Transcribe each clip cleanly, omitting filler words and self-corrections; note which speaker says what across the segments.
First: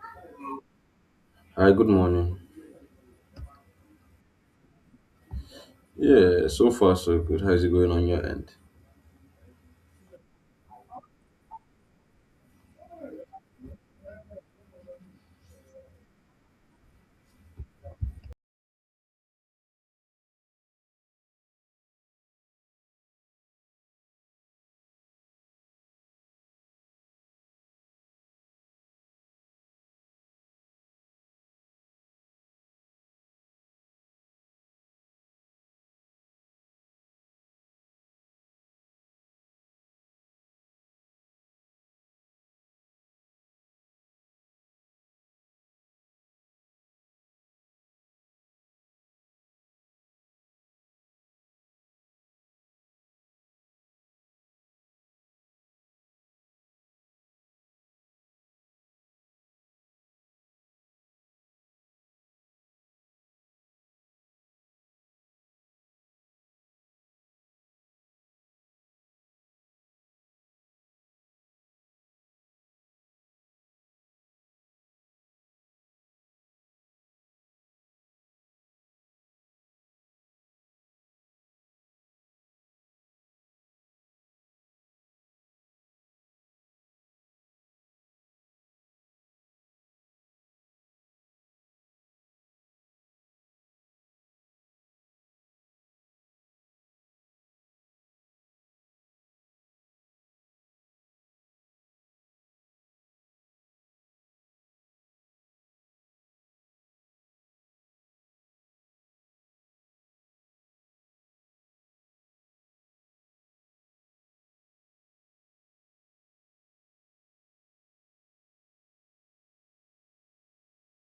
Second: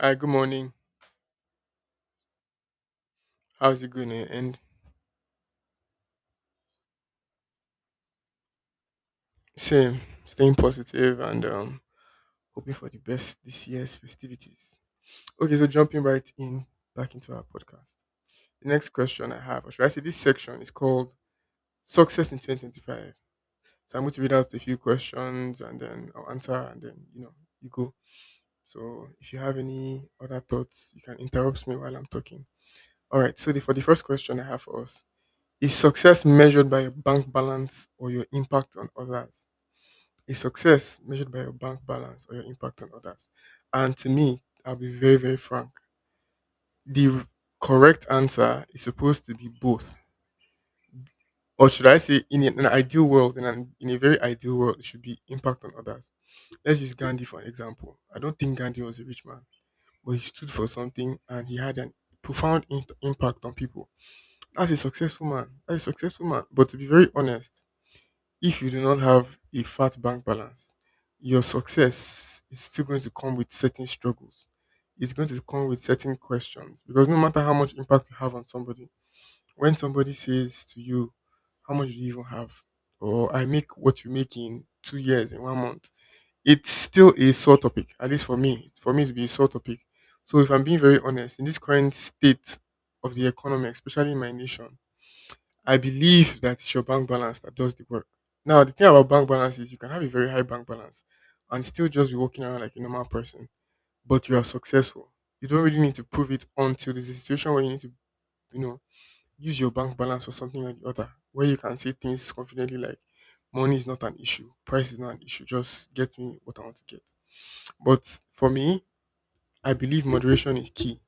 Speaker 1: Hi, good morning.
Speaker 2: Hi, good morning.
Speaker 1: How's it going? Eh? And
Speaker 2: Yeah, so far so good. How's it going on your end?
Speaker 1: same, staying positive and hoping for the best this year's festivities. Okay, so jumping right in back into our podcast. The next question I have, or should I say this section is called Success in 2025. So I'm going to read out a few questions and then I'll answer and then, you go. So if you have any other thoughts, you can interrupt me while I'm talking. All right, so for the first question I have for us, is success measured by your bank balance or your impact on others? Is success measured by your bank balance or your impact on others? And to me, I'll be very, very frank. The correct answer is supposed to be both. Or should I say, in an ideal world, in a very ideal world, it should be impact on others. Let's use Gandhi for an example. I don't think Gandhi was a rich man, but he stood for something and he had an impact on people. That's a successful man. That's a successful man. But to be very honest, if you do not have a fat bank balance, your success is still going to come with certain struggles. It's going to come with certain questions because no matter how much impact you have on somebody, when somebody says to you, how much do you even have? Or I make what you make in 2 years, in 1 month. It's still a sore topic, at least for me. For me, to be a sore topic. So, if I'm being very honest, in this current state of the economy, especially in my nation, I believe that it's your bank balance that does the work. Now, the thing about bank balance is you can have a very high bank balance and still just be walking around like a normal person, but you are successful. You don't really need to prove it until there's a situation where you need to, you know, use your bank balance for something or the other, where you can say things confidently like, money is not an issue, price is not an issue, just get me what I want to get. But for me, I believe moderation is key.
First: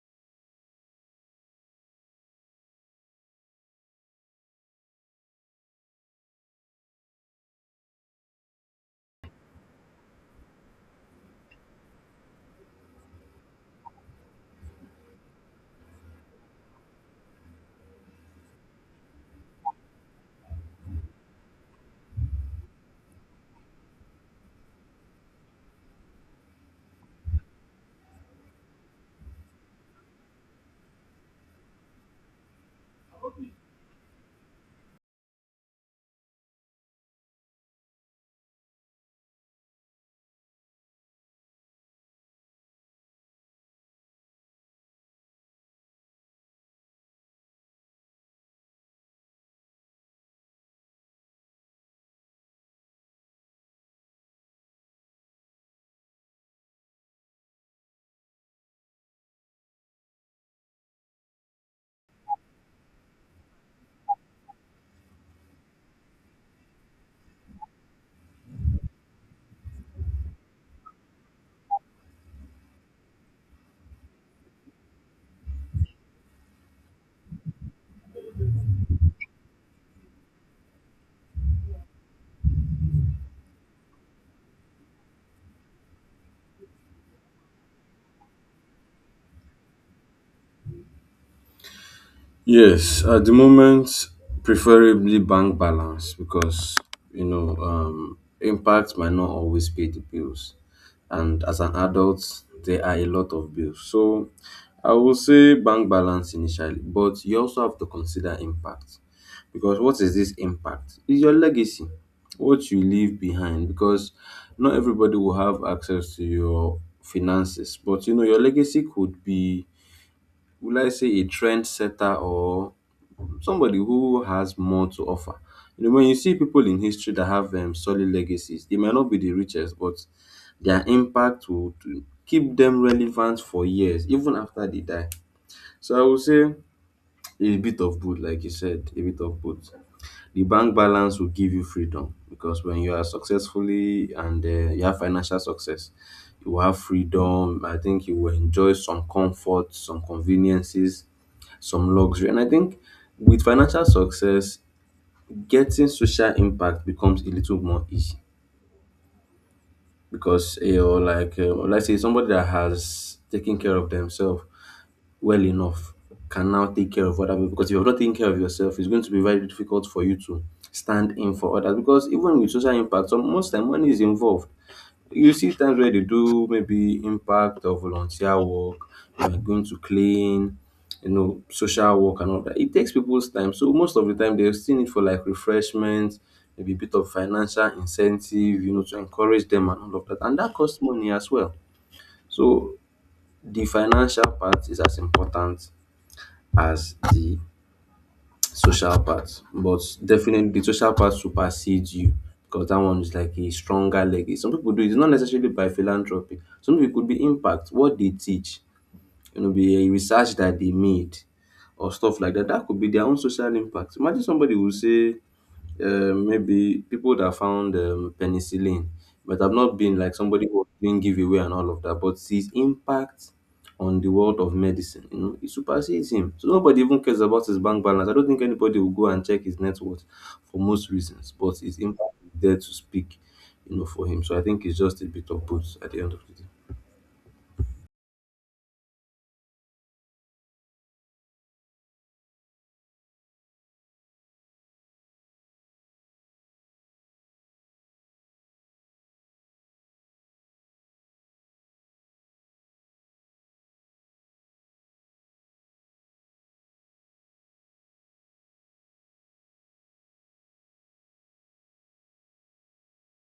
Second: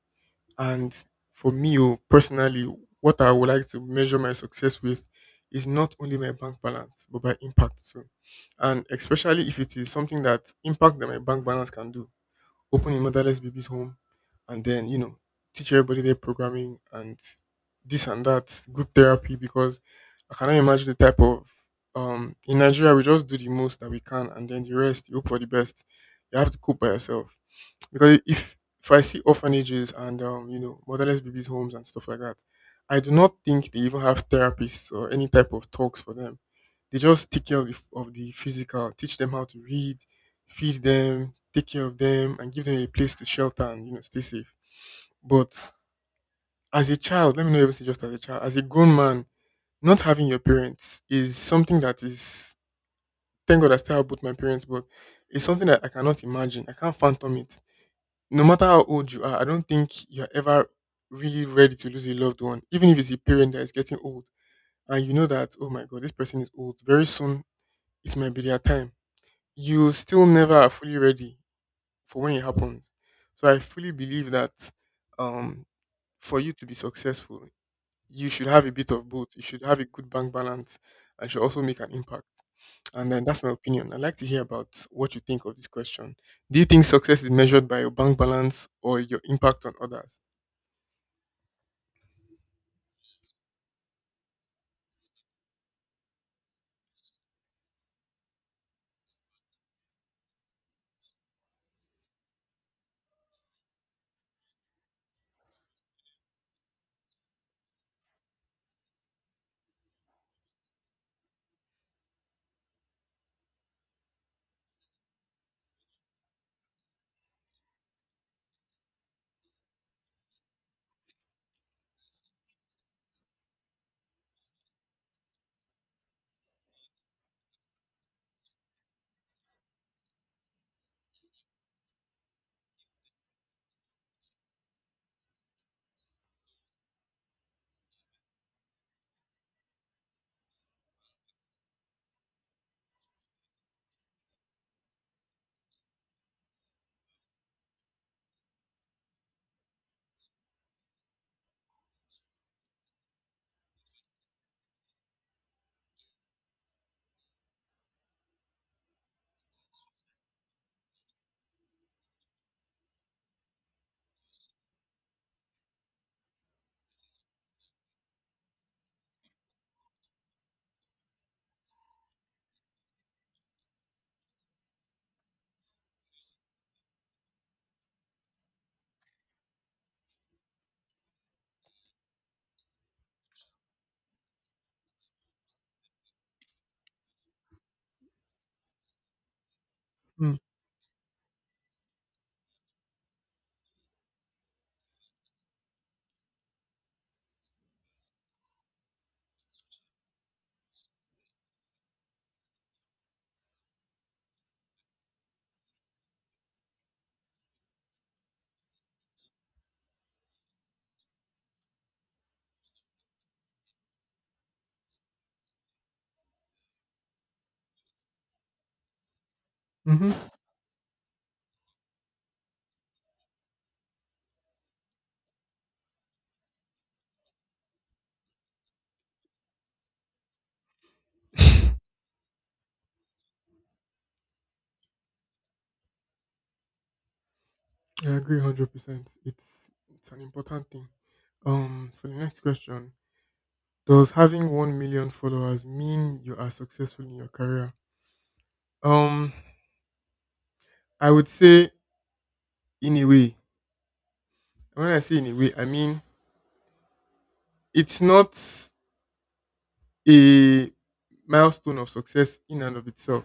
Speaker 1: And for me, oh, personally, what I would like to measure my success with is not only my bank balance, but my impact too. And especially if it is something that impact that my bank balance can do, opening motherless babies home, and then teach everybody their programming and this and that group therapy because I cannot imagine the type of in Nigeria we just do the most that we can and then the rest you hope for the best. You have to cope by yourself because if I see orphanages and motherless babies homes and stuff like that, I do not think they even have therapists or any type of talks for them. They just take care of of the physical, teach them how to read, feed them, take care of them, and give them a place to shelter and stay safe. But as a child, let me not even say just as a child, as a grown man, not having your parents is something that is, thank God I still have both my parents, but it's something that I cannot imagine. I can't phantom it no matter how old you are, I don't think you're ever really ready to lose a loved one, even if it's a parent that is getting old and you know that, oh my god, this person is old. Very soon it might be their time. You still never are fully ready for when it happens. So I fully believe that um for you to be successful, you should have a bit of both. You should have a good bank balance and should also make an impact. And then that's my opinion. I'd like to hear about what you think of this question. Do you think success is measured by your bank balance or your impact on others?
Speaker 2: Yes, at the moment, preferably bank balance because impact might not always pay the bills, and as an adult, there are a lot of bills. So, I will say bank balance initially, but you also have to consider impact. Because what is this impact? Is your legacy, what you leave behind, because not everybody will have access to your finances, but you know your legacy could be, will I say, a trendsetter or somebody who has more to offer. You know, when you see people in history that have solid legacies, they might not be the richest, but their impact will to keep them relevant for years, even after they die. So I would say a bit of both, like you said, a bit of both. The bank balance will give you freedom because when you are successfully and you have financial success, you will have freedom. I think you will enjoy some comfort, some conveniences, some luxury. And I think with financial success, getting social impact becomes a little more easy because you know, like let's say somebody that has taken care of themselves well enough can now take care of other people, because if you're not taking care of yourself, it's going to be very difficult for you to stand in for others. Because even with social impact, some most time money is involved. You see times where they do maybe impact or volunteer work, you are going to clean, you know, social work and all that, it takes people's time. So most of the time they still need for like refreshments, maybe a bit of financial incentive, you know, to encourage them and all of that,
Speaker 1: Mm,
Speaker 2: and that costs money as well. So the financial part is as important as the social part, but definitely the social part supersedes you because that one is like a stronger legacy. Some people do it, it's not necessarily by philanthropy. Some people could be impact, what they teach, you know, be a research that they made or stuff like that. That could be their own social impact. Imagine somebody will say maybe people that found penicillin, but I've not been
Speaker 1: mhm.
Speaker 2: like somebody who was doing giveaway and all of that, but his impact on the world of medicine, you know, it supersedes him. So nobody even cares about his bank balance. I don't think anybody will go and check his net worth for most reasons, but
Speaker 1: I
Speaker 2: his impact is there to speak, you know, for him. So I think it's just a bit of both at the end of the day.
Speaker 1: agree 100%. It's an important thing. For the next question, does having 1 million followers mean you are successful in your career? Um, I would say in a way. When I say in a way, I mean it's not a milestone of success in and of itself.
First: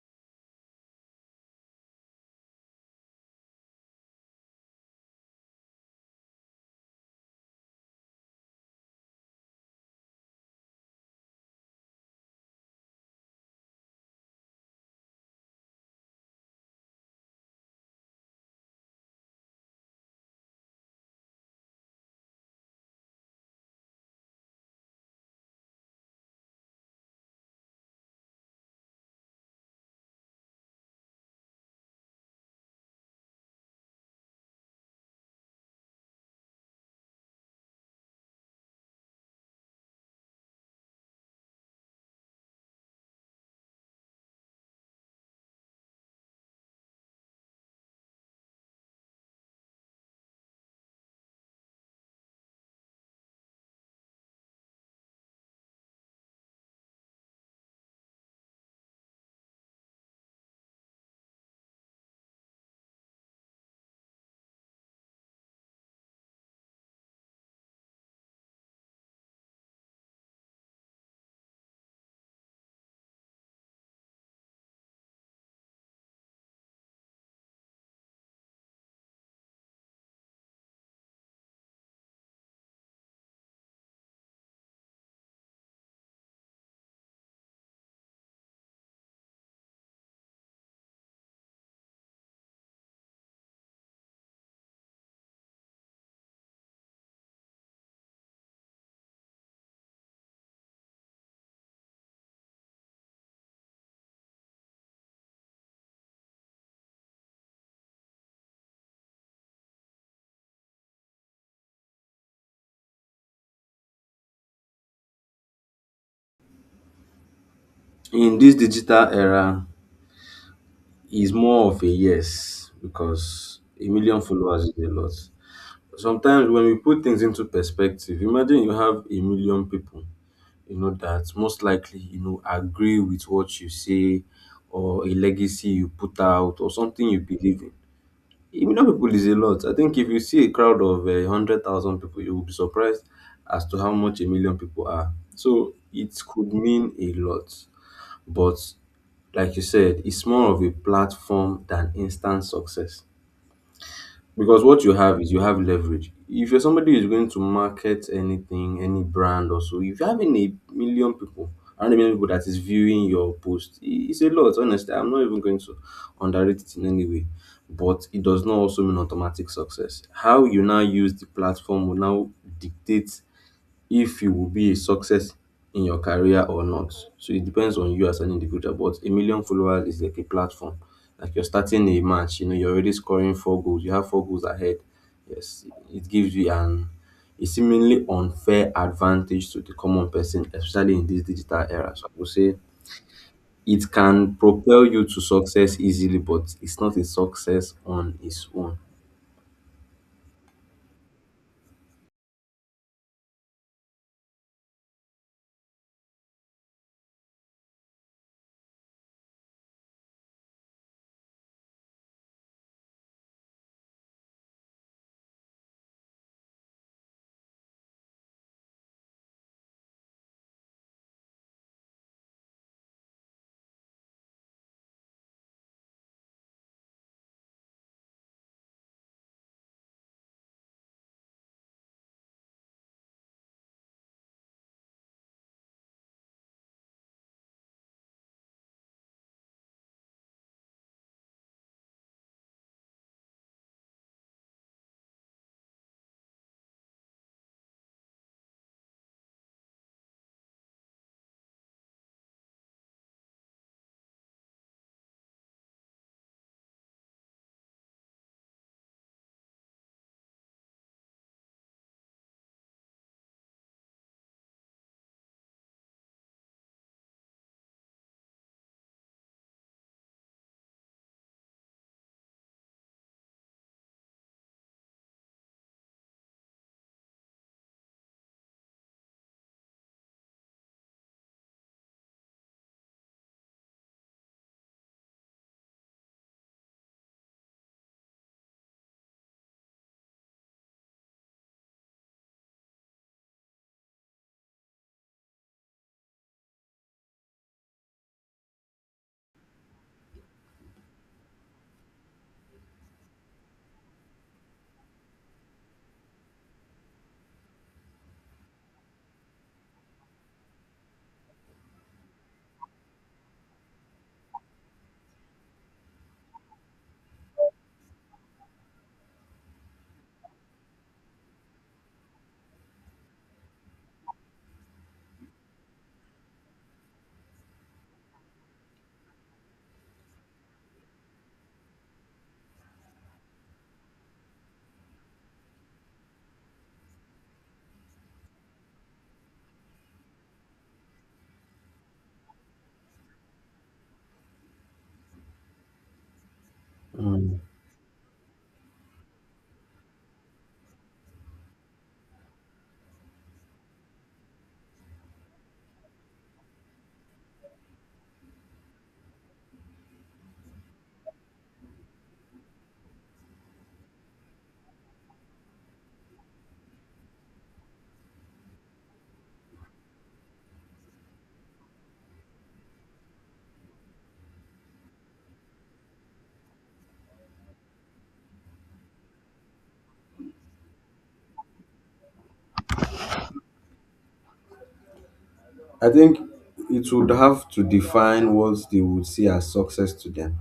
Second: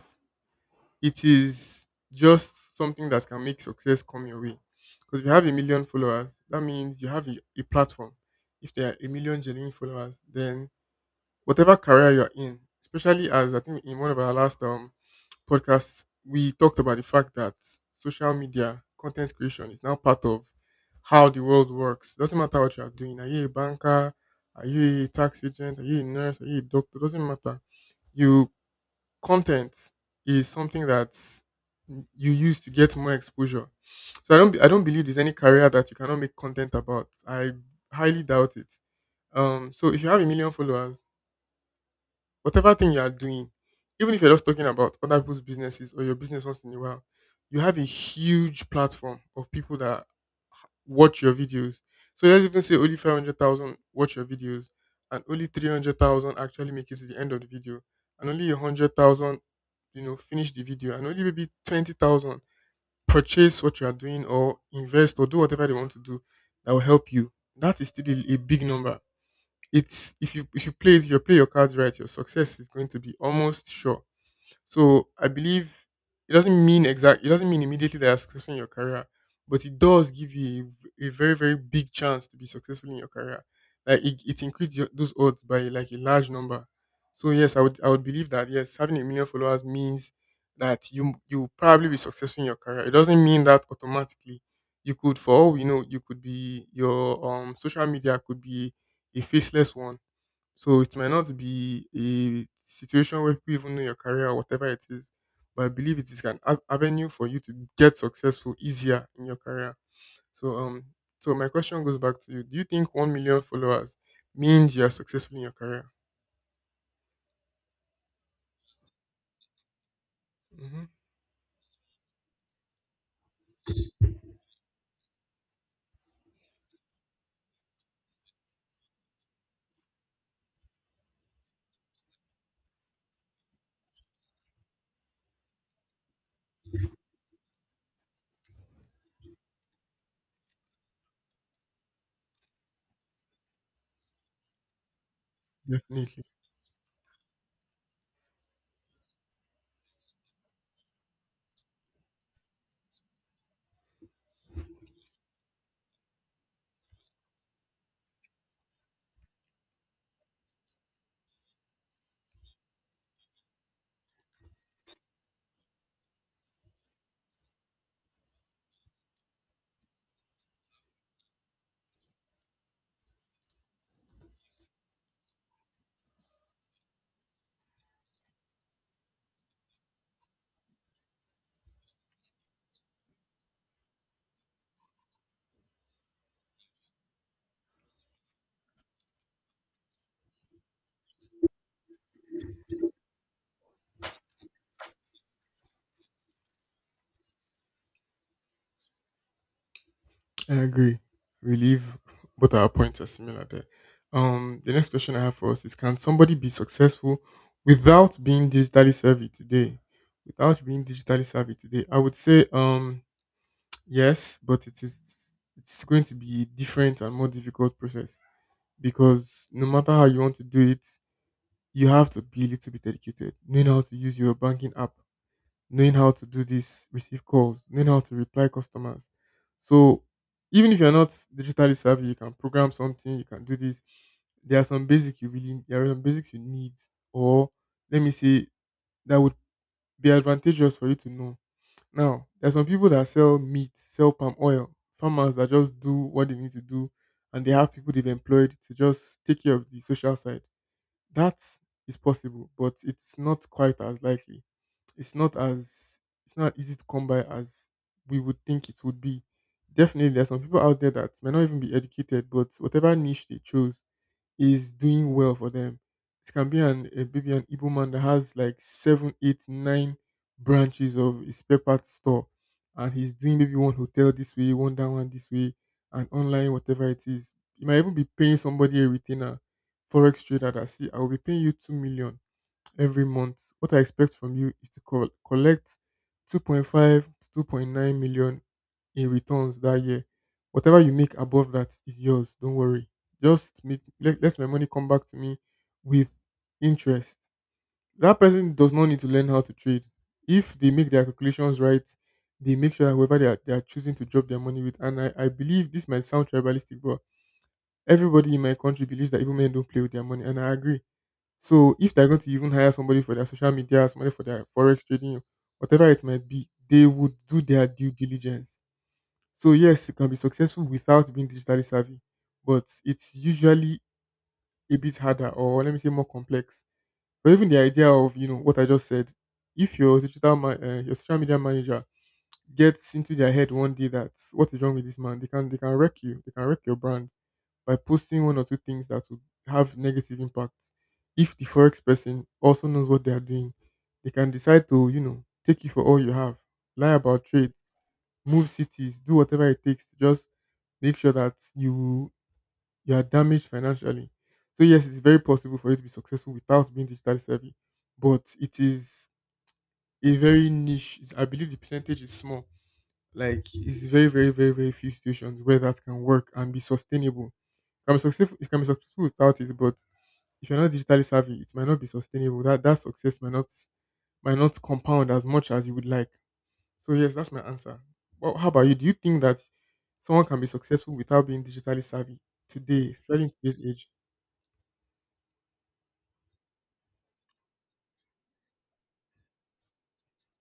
Speaker 1: It is just something that can make success come your way. Because if you have a million followers, that means you have a platform. If there are a million genuine followers, then whatever career you're in, especially as I think in one of our last podcasts, we talked about the fact that social media content creation is now part of how the world works. Doesn't matter what you are doing. Are you a banker? Are you a tax agent? Are you a nurse? Are you a doctor? Doesn't matter. You content is something that you use to get more exposure. So I don't believe there's any career that you cannot make content about. I highly doubt it. So if you have a million followers, whatever thing you are doing, even if you're just talking about other people's businesses or your business once in a while, you have a huge platform of people that watch your videos. So let's even say only 500,000 watch your videos and only 300,000 actually make it to the end of the video and only 100,000, finish the video and only maybe 20,000 purchase what you are doing or invest or do whatever they want to do that will help you. That is still a big number. It's if you play your cards right, your success is going to be almost sure. So I believe it doesn't mean exact. It doesn't mean immediately that you're successful in your career, but it does give you a very very big chance to be successful in your career. It increases those odds by like a large number. So yes, I would believe that yes, having a million followers means that you will probably be successful in your career. It doesn't mean that automatically. You could, for all we know, you could be your social media could be a faceless one so it might not be a situation where people even know your career or whatever it is, but I believe it is an avenue for you to get successful easier in your career. So so my question goes back to you: Do you think 1 million followers means you are successful in your career?
Speaker 2: In this digital era
Speaker 1: Hmm.
Speaker 2: is more of a yes, because a million followers is a lot. Sometimes when we put things into perspective, imagine you have a million people, you know, that most likely, you know, agree with what you say or a legacy you put out or something you believe in. A million people is a lot. I think if you see a crowd of 100,000 people, you will be surprised as to how much a million people are. So it
Speaker 1: Definitely,
Speaker 2: could mean a lot. But like you said, it's more of a platform than instant success. Because what you have is you have leverage. If you're somebody who's going to market anything, any brand or so, if you're having a million people, and a million people that is viewing your post, it's a lot, honestly. I'm not even going to underrate it in any way. But it does not also mean automatic success. How you now use the platform will now dictate if you will be a success in your career or not. So it depends on you as an individual, but a million followers is like a platform. Like you're starting a match, you know, you're already scoring four goals, you have four goals ahead. Yes, it gives you an a seemingly unfair advantage to the common person, especially in this digital era. So I would say it can propel you to success easily, but it's not a success on its own.
Speaker 1: I agree. I believe both our points are similar there. The next question I have for us is: Can somebody be successful without being digitally savvy today? Without being digitally savvy today, I would say yes, but it's going to be a different and more difficult process because no matter how you want to do it, you have to be a little bit educated. Knowing how to use your banking app, knowing how to do this, receive calls, knowing how to reply customers. So even if you're not digitally savvy, you can program something, you can do this. There are some basic you really there are some basics you need or let me say that would be advantageous for you to know. Now, there are some people that sell meat, sell palm oil, farmers that just do what they need to do, and they have people they've employed to just take care of the social side. That is possible, but it's not quite as likely. It's not as it's not easy to come by as we would think it would be. Definitely, there are some people out there that may not even be educated, but whatever niche they chose, is doing well for them. It can be an a baby an Igbo man that has like 7, 8, 9 branches of his spare store, and he's doing maybe one hotel this way, one this way, and online whatever it is. He might even be paying somebody a retainer, forex trader that see I will be paying you 2 million every month. What I expect from you is to collect 2.5 to 2.9 million in returns that year. Whatever you make above that is yours. Don't worry. Just make let, let my money come back to me with interest. That person does not need to learn how to trade. If they make their calculations right, they make sure that whoever they are choosing to drop their money with. And I believe this might sound tribalistic, but everybody in my country believes that even men don't play with their money. And I agree. So if they're going to even hire somebody for their social media, somebody for their forex trading, whatever it might be, they would do their due diligence. So yes, you can be successful without being digitally savvy, but it's usually a bit harder, or let me say more complex. But even the idea of what I just said, if your your social media manager gets into their head one day that what is wrong with this man, they can, they can wreck you, they can wreck your brand by posting one or two things that would have negative impacts. If the forex person also knows what they are doing, they can decide to, take you for all you have, lie about
Speaker 2: Mm.
Speaker 1: trades, move cities, do whatever it takes to just make sure that you are damaged financially. So yes, it's very possible for you to be successful without being digitally savvy, but it is a very niche. It's, I believe the percentage is small. Like it's very, very, very, very few situations where that can work and be sustainable. Can be successful, it can be successful without it, but if you're not digitally savvy, it might not be sustainable. That success might not compound as much as you would like. So yes, that's my answer. Well, how about you? Do you think that someone can be successful without being digitally savvy today, especially in today's age?
Speaker 2: I think it would have to define what they would see as success to them,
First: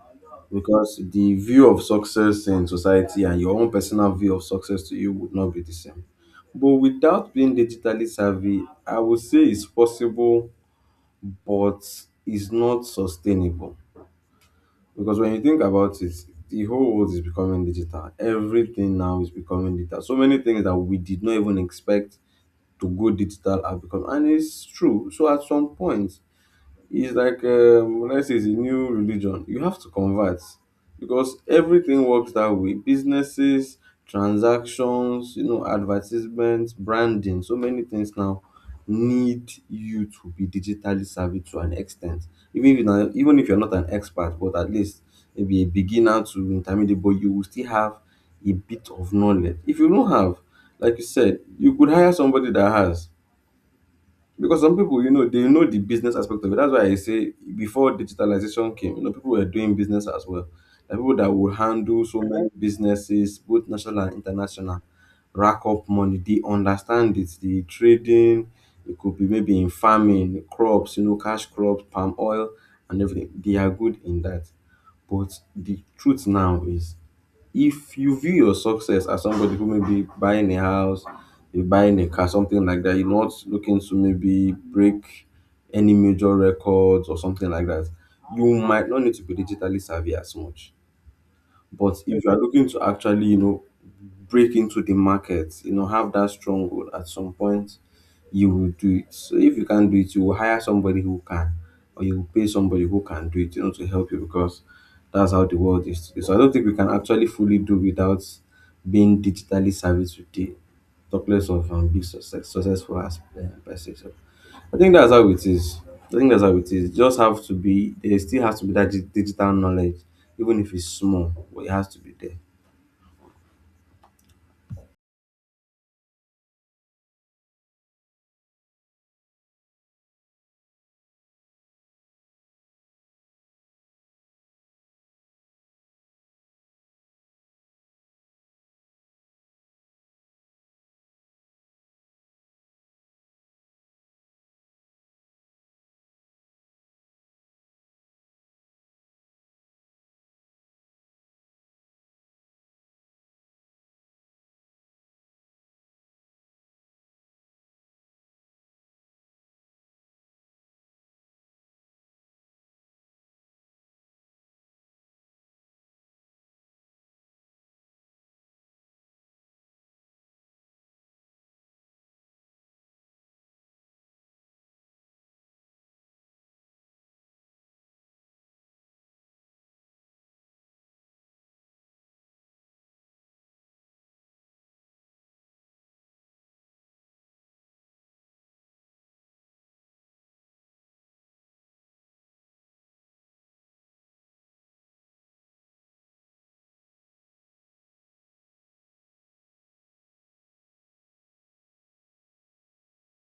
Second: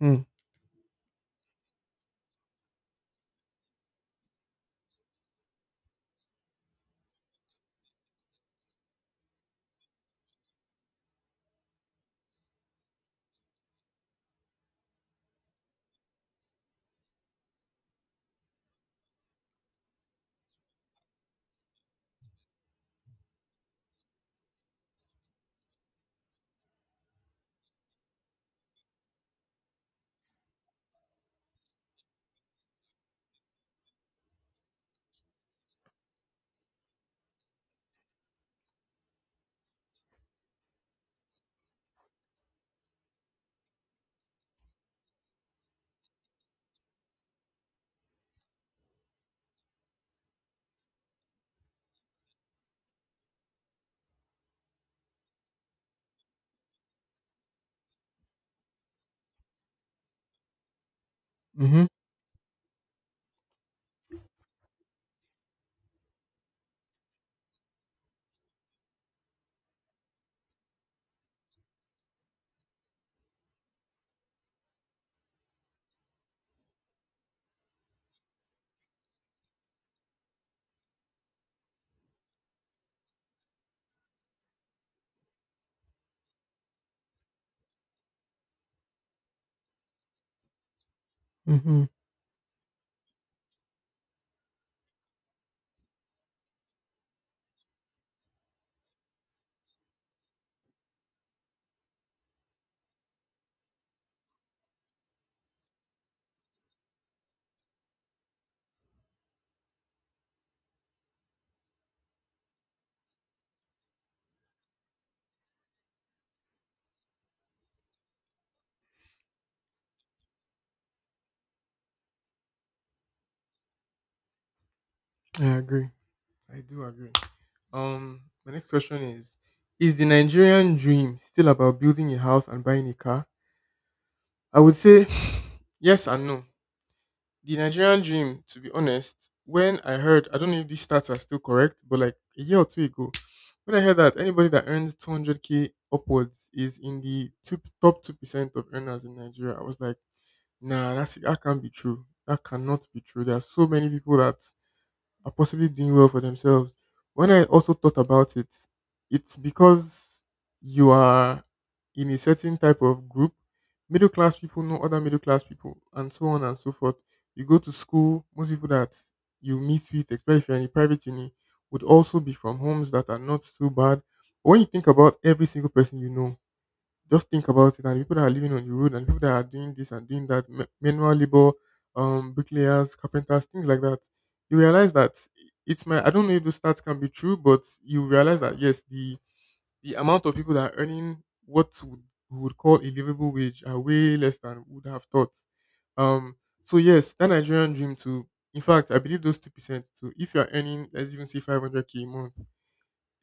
Speaker 1: Hmm.
Speaker 2: because the view of success in society and your own personal view of success to you would not be the same. But without being digitally savvy, I would say it's possible, but it's not sustainable. Because when you think about it, the whole world is becoming digital. Everything now is becoming digital. So many things that we did not even expect to go digital are becoming, and it's true. So at some point, it's like what I say it's a new religion. You have to convert because everything works that way. Businesses, transactions, you know, advertisements, branding, so many things now need you to be digitally savvy to an extent. Even if you're not, even if you're not an expert, but at least maybe a beginner to intermediate, but you will still have a bit of knowledge. If you don't have, like you said, you could hire somebody that has. Because some people, you know, they know the business aspect of it. That's why I say before digitalization came, you know, people were doing business as well. There are people that would
Speaker 1: Mm-hmm.
Speaker 2: handle so many businesses, both national and international, rack up money. They understand it. The trading, it could be maybe in farming, crops, you know, cash crops, palm oil, and everything. They are good in that. But the truth now is if you view your success as somebody who may be buying a house, you're buying a car, something like that, you're not looking to maybe break any major records or something like that, you might not need to be digitally savvy as much.
Speaker 1: Mm-hmm.
Speaker 2: But if you are looking to actually, you know, break into the market, you know, have that stronghold at some point, you will do it. So if you can't do it, you will hire somebody who can, or you will pay somebody who can do it, you know, to help you because that's how the world is today. So I don't think we can actually fully do without being digitally savvy today. Talk less of being success, successful as by success. I think that's how it is. I think that's how it is. Just have to be there. Still has to be that digital knowledge, even if it's small, but it has to be there.
Speaker 1: I agree. I do agree. My next question is: is the Nigerian dream still about building a house and buying a car? I would say yes and no. The Nigerian dream, to be honest, when I heard, I don't know if these stats are still correct, but like a year or two ago, when I heard that anybody that earns 200k upwards is in the two, top 2% of earners in Nigeria, I was like, nah, that's, that can't be true. That cannot be true. There are so many people that are possibly doing well for themselves. When I also thought about it, it's because you are in a certain type of group. Middle class people know other middle class people, and so on and so forth. You go to school, most people that you meet with, especially if you're in a private uni, would also be from homes that are not too bad. But when you think about every single person you know, just think about it, and people that are living on the road, and people that are doing this and doing that, manual labor, bricklayers, carpenters, things like that. You realize that it's my. I don't know if those stats can be true, but you realize that yes, the amount of people that are earning what would, we would call a livable wage are way less than we would have thought. Um, so yes, that Nigerian dream to. In fact, I believe those 2% too. If you are earning, let's even say 500 k a month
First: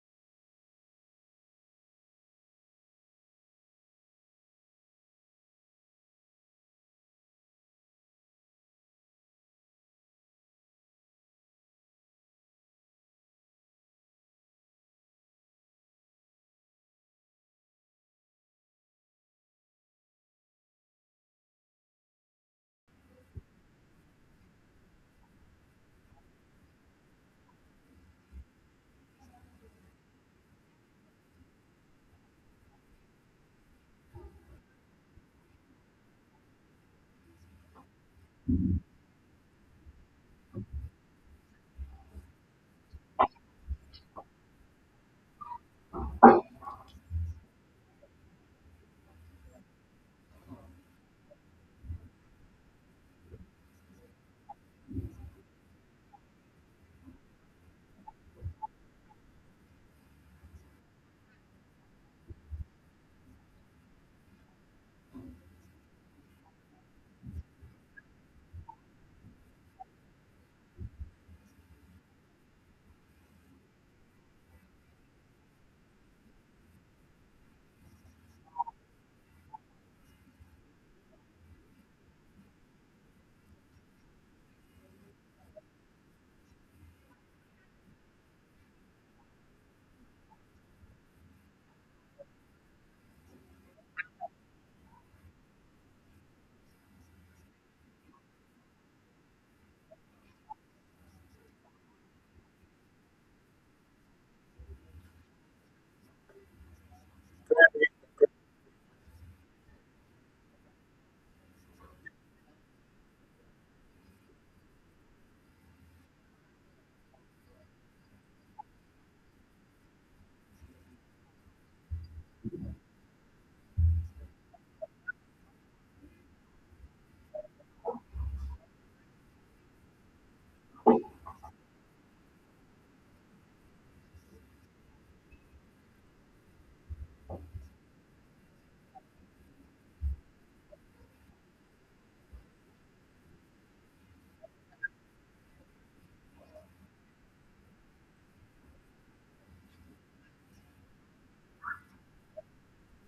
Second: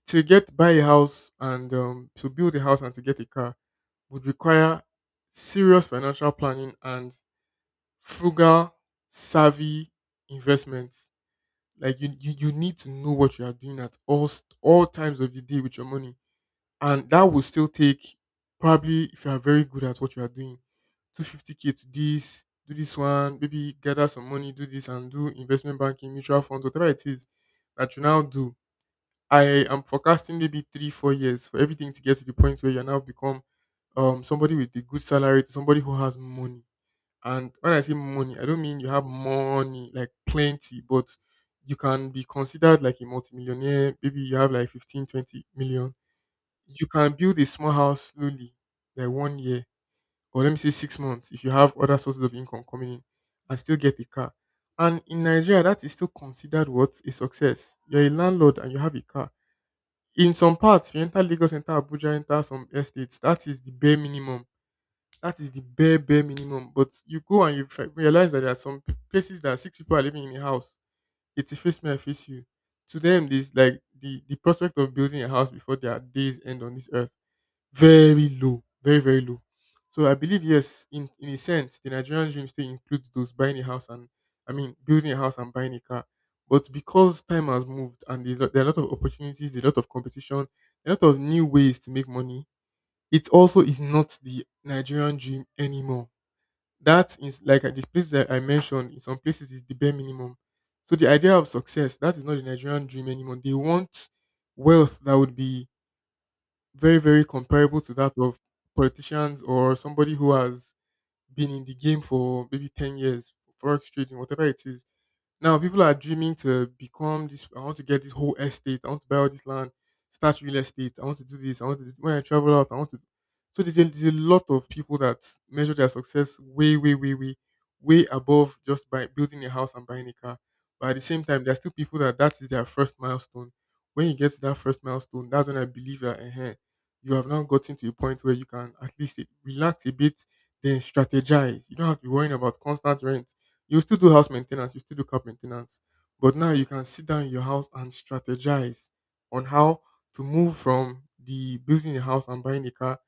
Speaker 1: to get buy a house and to build a house and to get a car would require serious financial planning and frugal, savvy investments. Like you need to know what you are doing at all times of the day with your money, and that will still take probably if you are very good at what you are doing, 250 k to this, do this one, maybe gather some money, do this and do investment banking, mutual funds, whatever it is that you now do. I am forecasting maybe three, 4 years for everything to get to the point where you now become somebody with a good salary to somebody who has money. And when I say money, I don't mean you have money, like plenty, but you can be considered like a multimillionaire. Maybe you have like 15, 20 million. You can build a small house slowly, like one year, or let me say 6 months, if you have other sources of income coming in and still get a car. And in Nigeria, that is still considered what? A success. You're a landlord and you have a car in some parts. You enter Lagos, enter Abuja, enter some estates. That is the bare minimum. That is the bare bare minimum. But you go and you realize that there are some places that six people are living in a house. It's a face me, I face you. To them, this like the prospect of building a house before their days end on this earth very low, very, very low. So I believe yes, in a sense, the Nigerian dream still includes those buying a house and I mean building a house and buying a car. But because time has moved and there are a lot of opportunities, a lot of competition, a lot of new ways to make money, it also is not the Nigerian dream anymore. That is like at the place that I mentioned. In some places, is the bare minimum. So the idea of success that is not the Nigerian dream anymore. They want wealth that would be very, very comparable to that of politicians or somebody who has been in the game for maybe 10 years, forex trading, whatever it is. Now people are dreaming to become this. I want to get this whole estate. I want to buy all this land, start real estate. I want to do this. I want to do, when I travel out. I want to. So there's a lot of people that measure their success way, way, way, way, way above just by building a house and buying a car. But at the same time, there are still people that that is their first milestone. When you get to that first milestone, that's when I believe that you have now gotten to a point where you can at least relax a bit, then strategize. You don't have to be worrying about constant rent, you still do house maintenance, you still do car maintenance, but now you can sit down in your house and strategize on how to move from the building a house and buying a car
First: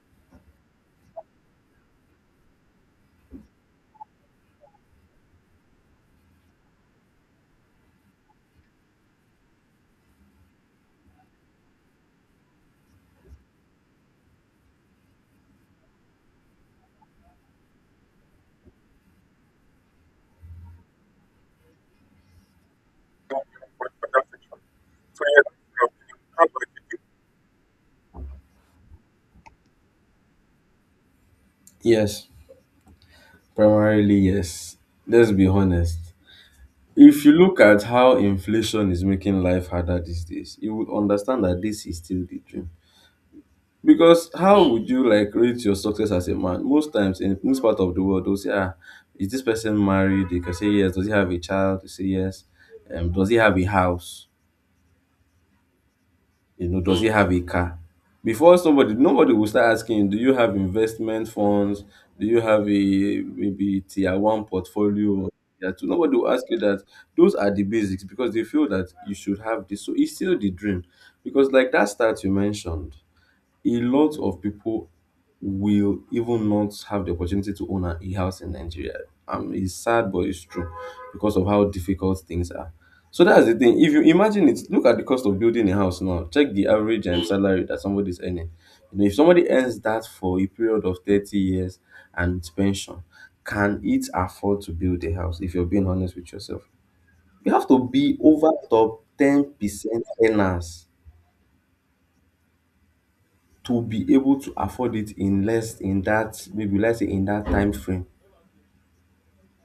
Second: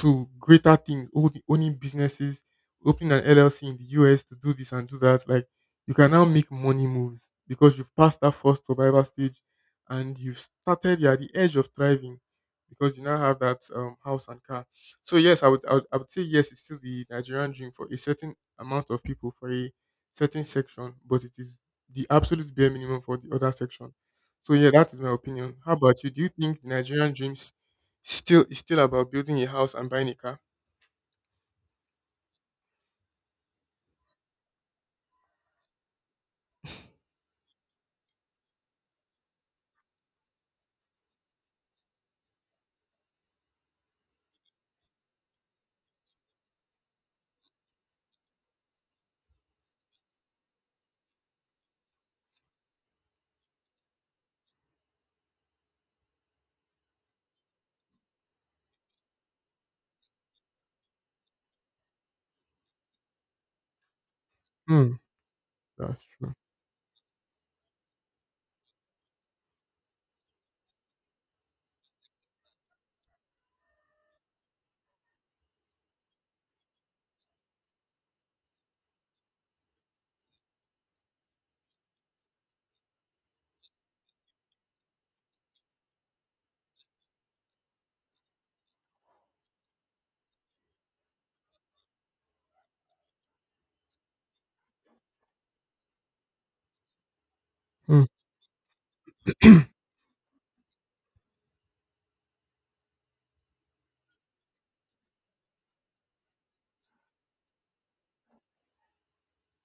Speaker 1: to greater things, all the owning businesses, opening an LLC in the US to do this and do that. Like you can now make money moves because you've passed that first survival stage and you've started, you're at the edge of thriving because you now have that house and car. So yes, I would say yes, it's still the Nigerian dream for a certain amount of people for a certain section, but it is the absolute bare minimum for the other section. So yeah, that is my opinion. How about you? Do you think the Nigerian dreams still is still about building a house and buying a car?
Speaker 2: Yes, primarily yes. Let's be honest. If you look at how inflation is making life harder these days, you would understand that this is still the dream. Because how would you like rate your success as a man? Most times in most part of the world, they'll say, ah, is this person married? They can say yes. Does he have a child? They say yes. Does he have a house? You know, does he have a car? Before somebody, nobody will start asking, do you have investment funds? Do you have a maybe tier one
Speaker 1: Hmm,
Speaker 2: portfolio? Yeah, two?
Speaker 1: that's
Speaker 2: Nobody will
Speaker 1: true.
Speaker 2: ask you that. Those are the basics because they feel that you should have this. So it's still the dream. Because like that start you mentioned, a lot of people will even not have the opportunity to own a house in Nigeria. It's sad, but it's true because of how difficult things are. So that's the thing. If you imagine it, look at the cost of building a house now. Check the average salary that somebody's earning. You know, if somebody earns that for a period of 30 years and with pension, can it afford to build a house? If you're being honest with yourself, you have to
Speaker 1: Hmm,
Speaker 2: be over top 10% earners to be able to afford it in less in that maybe let's say in that time frame.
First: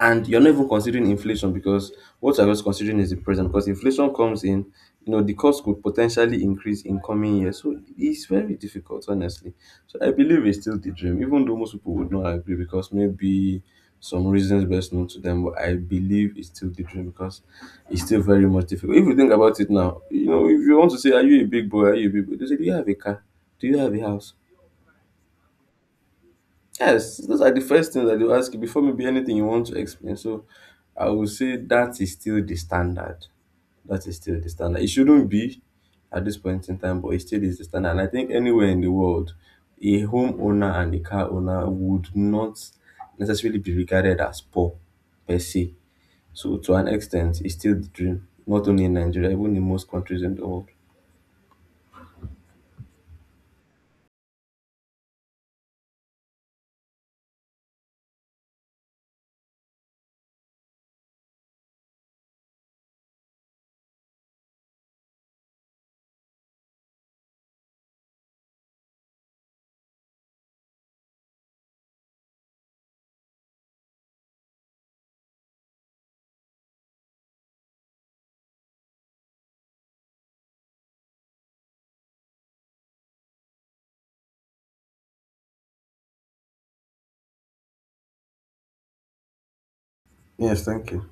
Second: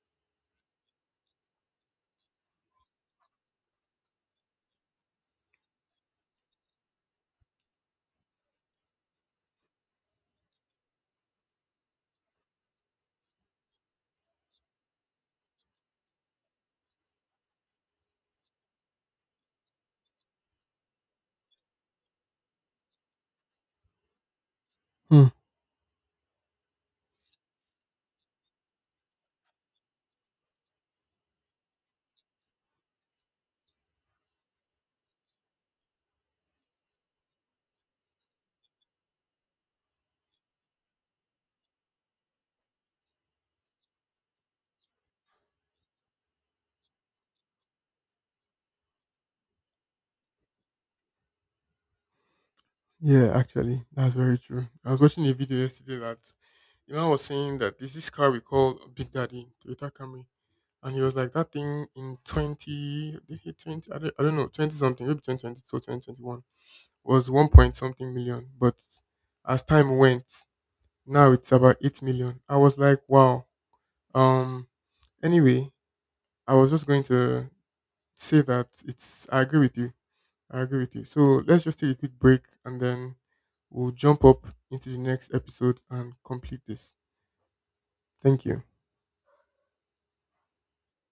Speaker 2: And you're not even considering inflation because what you're just considering is the present. Because inflation comes in, you know, the cost could potentially increase in coming years. So it's very difficult, honestly. So I believe it's still the dream, even though most people would not agree because maybe some reasons best known to them. But I believe it's still the dream because it's still very much difficult. If you think about it now, you know, if you want to say, are you a big boy? Are you a big boy? They say, do you have a car? Do you have a house?
Speaker 1: hmm.
Speaker 2: Yes, those are the first things that they will ask you before maybe anything you want to explain. So I would say that is still the standard. That is still the standard. It shouldn't be at this point in time, but it still is the standard. And I think anywhere in the world, a homeowner and a car owner would not necessarily be regarded as poor per se. So to an extent, it's still the dream, not only in Nigeria, even in most countries in the world.
Speaker 1: Yeah, actually, that's very true. I was watching a video yesterday that I was saying that there's this car we call Big Daddy, Toyota Camry, and he was like, that thing in 20, did he 20, I don't know, 20 something, maybe 2020 or 2021, was 1 point something million. But as time went, now it's about 8 million. I was like, wow. Um anyway, I was just going to say that it's I agree with you. I agree with you. So let's just take a quick break and then we'll jump up into the next episode and complete this. Thank you.
Speaker 2: Yes, thank you.